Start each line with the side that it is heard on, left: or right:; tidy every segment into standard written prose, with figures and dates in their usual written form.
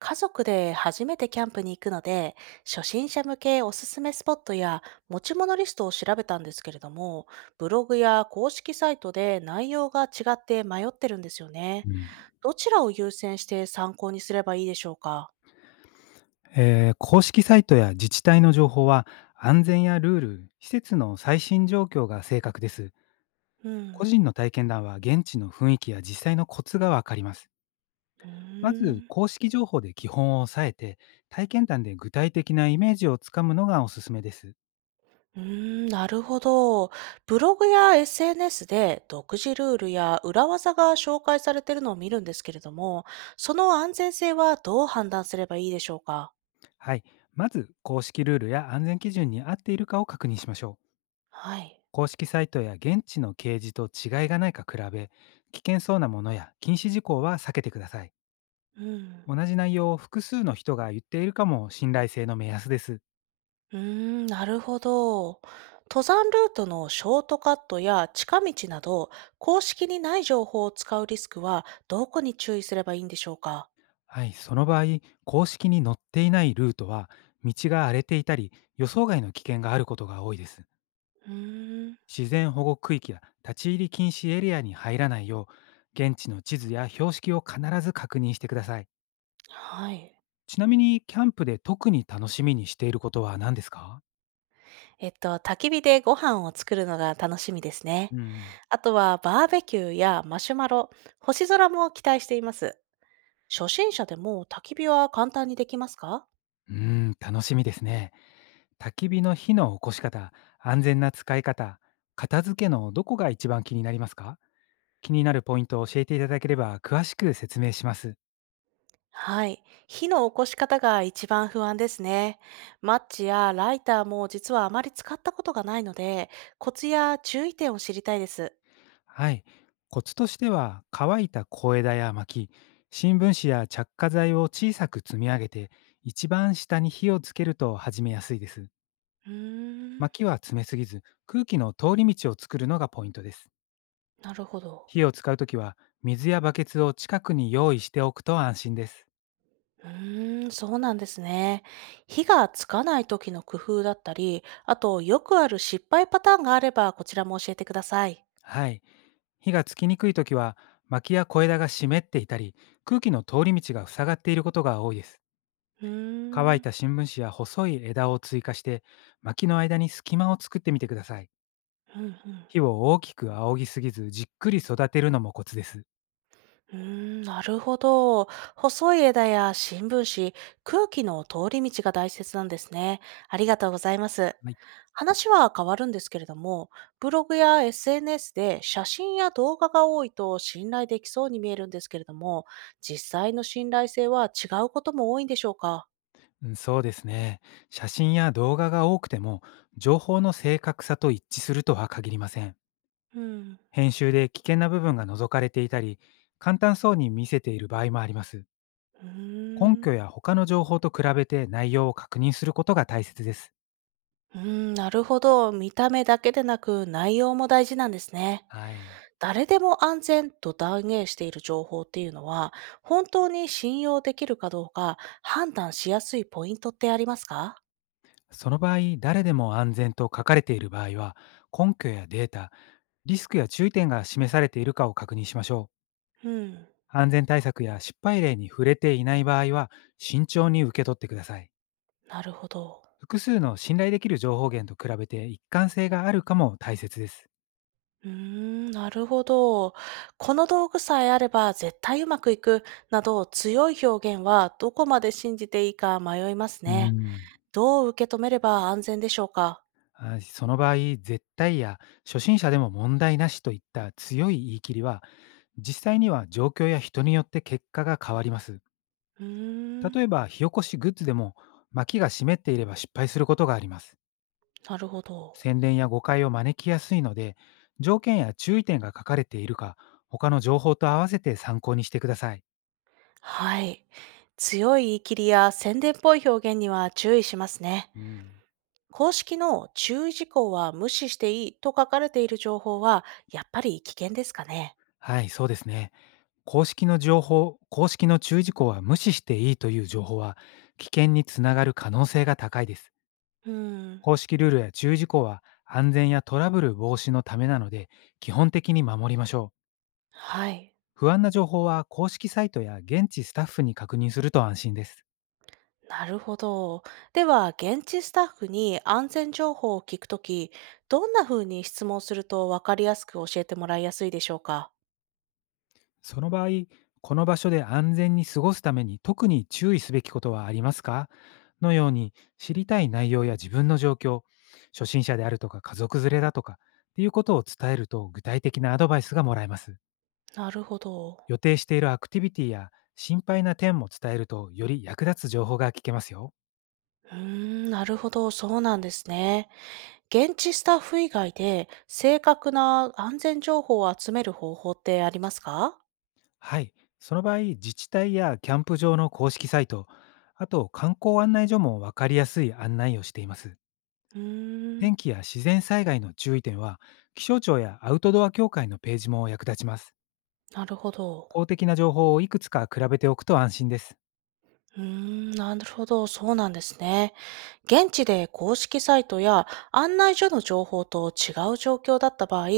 right: 家族で初めてキャンプに行くので、初心者向けおすすめスポットや持ち物リストを調べたんですけれども、ブログや公式サイトで内容が違って迷ってるんですよね。
left: うん、
right: どちらを優先して参考にすればいいでしょうか？
left: 公式サイトや自治体の情報は安全やルール、施設の最新状況が正確です。
right: う
left: 個
right: ん。
left: 人の体験談は現地の雰囲気や実際のコツがわかります。
right: う
left: ま
right: ー
left: ず
right: ん。
left: 公式情報で基本を押さえて、体験談で具体的なイメージをつかむのがおすすめです。
right: うーん、なるほど。ブログや SNS で独自ルールや裏技が紹介されているのを見るんですけれども、その安全性はどう判断すればいいでしょうか？
left: はい。まず公式ルールや安全基準に合っているかを確認しましょう。
right: はい。
left: 公式サイトや現地の掲示と違いがないか比べ、危険そうなものや禁止事項は避けてください。
right: うん。
left: 同じ内容を複数の人が言っているかも信頼性の目安です。
right: うーん、なるほど。登山ルートのショートカットや近道など、公式にない情報を使うリスクは、どこに注意すればいいんでしょうか？
left: はい、その場合、公式に載っていないルートは、道が荒れていたり、予想外の危険があることが多いです。
right: うーん、
left: 自然保護区域や立ち入り禁止エリアに入らないよう、現地の地図や標識を必ず確認してください。
right: はい。
left: ちなみに、キャンプで特に楽しみにしていることは何ですか？
right: 焚き火でご飯を作るのが楽しみですね。
left: うん。
right: あとは、バーベキューやマシュマロ、星空も期待しています。初心者でも焚き火は簡単にできますか？
left: うーん、楽しみですね。焚き火の火の起こし方、安全な使い方、片付けのどこが一番気になりますか？気になるポイントを教えていただければ詳しく説明します。
right: はい。火の起こし方が一番不安ですね。マッチやライターも実はあまり使ったことがないので、コツや注意点を知りたいです。
left: はい。コツとしては、乾いた小枝や薪、新聞紙や着火剤を小さく積み上げて、一番下に火をつけると始めやすいです。
right: うーん、
left: 薪は詰めすぎず、空気の通り道を作るのがポイントです。
right: なるほど。
left: 火を使うときは、水やバケツを近くに用意しておくと安心です。
right: うーん、そうなんですね。火がつかない時の工夫だったり、あとよくある失敗パターンがあればこちらも教えてください。
left: はい。火がつきにくいときは、薪や小枝が湿っていたり、空気の通り道が塞がっていることが多いです。
right: うー
left: 乾い
right: ん、
left: た新聞紙や細い枝を追加して、薪の間に隙間を作ってみてください。
right: うんうん。
left: 火を大きく仰ぎすぎず、じっくり育てるのもコツです。
right: うーん、なるほど。細い枝や新聞紙、空気の通り道が大切なんですね。ありがとうございます。
left: はい。
right: 話は変わるんですけれども、ブログや SNS で写真や動画が多いと信頼できそうに見えるんですけれども、実際の信頼性は違うことも多いんでしょうか？
left: うん、そうですね。写真や動画が多くても、情報の正確さと一致するとは限りません。
right: うん。
left: 編集で危険な部分が除かれていたり、簡単そうに見せている場合もあります。
right: う
left: 根
right: ーん。
left: 拠や他の情報と比べて内容を確認することが大切です。
right: うーん、なるほど。見た目だけでなく内容も大事なんですね。
left: はい。
right: 誰でも安全と断言している情報っていうのは、本当に信用できるかどうか判断しやすいポイントってありますか？
left: その場合、誰でも安全と書かれている場合は、根拠やデータ、リスクや注意点が示されているかを確認しましょう。
right: うん、
left: 安全対策や失敗例に触れていない場合は、慎重に受け取ってください。
right: なるほど。
left: 複数の信頼できる情報源と比べて一貫性があるかも大切です。
right: うーん、なるほど。この道具さえあれば絶対うまくいくなど強い表現はどこまで信じていいか迷います
left: うー
right: ね。
left: ん。
right: どう受け止めれば安全でしょうか？
left: あ、その場合、絶対や初心者でも問題なしといった強い言い切りは、実際には状況や人によって結果が変わります。
right: うーん、
left: 例えば、火起こしグッズでも、薪が湿っていれば失敗することがあります。
right: なるほど。
left: 宣伝や誤解を招きやすいので、条件や注意点が書かれているか、他の情報と合わせて参考にしてください。
right: はい。強い言い切りや宣伝っぽい表現には注意しますね。
left: うん。
right: 公式の注意事項は無視していいと書かれている情報は、やっぱり危険ですかね。
left: はい、そうですね。公式の情報、公式の注意事項は無視していいという情報は、危険につながる可能性が高いです。
right: うーん。
left: 公式ルールや注意事項は、安全やトラブル防止のためなので、基本的に守りましょう。
right: はい。
left: 不安な情報は公式サイトや現地スタッフに確認すると安心です。
right: なるほど。では、現地スタッフに安全情報を聞くとき、どんな風に質問すると分かりやすく教えてもらいやすいでしょうか。
left: その場合、この場所で安全に過ごすために特に注意すべきことはありますか、のように、知りたい内容や自分の状況、初心者であるとか家族連れだとかっていうことを伝えると、具体的なアドバイスがもらえます。
right: なるほど。
left: 予定しているアクティビティや心配な点も伝えると、より役立つ情報が聞けますよ。
right: うーん、なるほど。そうなんですね。現地スタッフ以外で正確な安全情報を集める方法ってありますか？
left: はい。その場合、自治体やキャンプ場の公式サイト、あと観光案内所も分かりやすい案内をしています。
right: うーん、
left: 天気や自然災害の注意点は、気象庁やアウトドア協会のページも役立ちます。
right: なるほど。
left: 公的な情報をいくつか比べておくと安心です。
right: うーん、なるほど、そうなんですね。現地で公式サイトや案内所の情報と違う状況だった場合、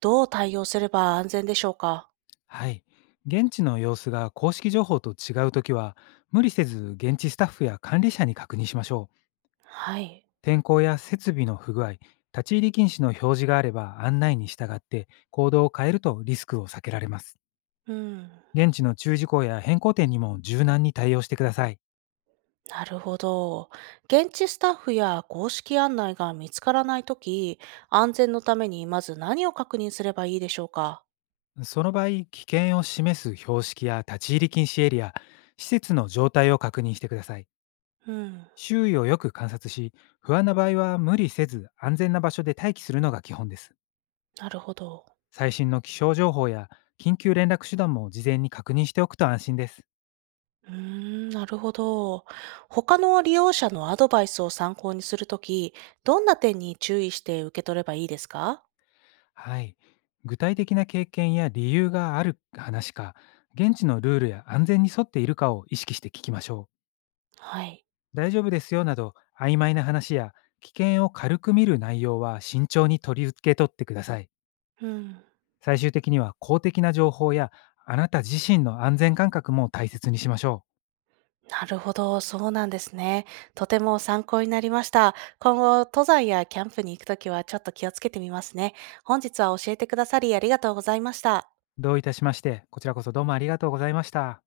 right: どう対応すれば安全でしょうか？
left: はい。現地の様子が公式情報と違うときは、無理せず現地スタッフや管理者に確認しましょう。
right: はい。
left: 天候や設備の不具合、立ち入り禁止の表示があれば、案内に従って行動を変えるとリスクを避けられます。
right: うん。
left: 現地の注意事項や変更点にも柔軟に対応してください。
right: なるほど。現地スタッフや公式案内が見つからないとき、安全のためにまず何を確認すればいいでしょうか？
left: その場合、危険を示す標識や立ち入り禁止エリア、施設の状態を確認してください。
right: うん。
left: 周囲をよく観察し、不安な場合は無理せず安全な場所で待機するのが基本です。
right: なるほど。
left: 最新の気象情報や緊急連絡手段も事前に確認しておくと安心です。
right: うーん、なるほど。他の利用者のアドバイスを参考にするとき、どんな点に注意して受け取ればいいですか？
left: はい。具体的な経験や理由がある話か、現地のルールや安全に沿っているかを意識して聞きましょう。
right: はい。
left: 大丈夫ですよなど曖昧な話や、危険を軽く見る内容は慎重に取り付け取ってください。
right: うん。
left: 最終的には公的な情報やあなた自身の安全感覚も大切にしましょ
right: なるほど。そうなんですね。とても参考になりました。今後、登山やキャンプに行くときはちょっと気をつけてみますね。本日は教えてくださりありがとうございました。
left: う。どういたしまして、こちらこそどうもありがとうございました。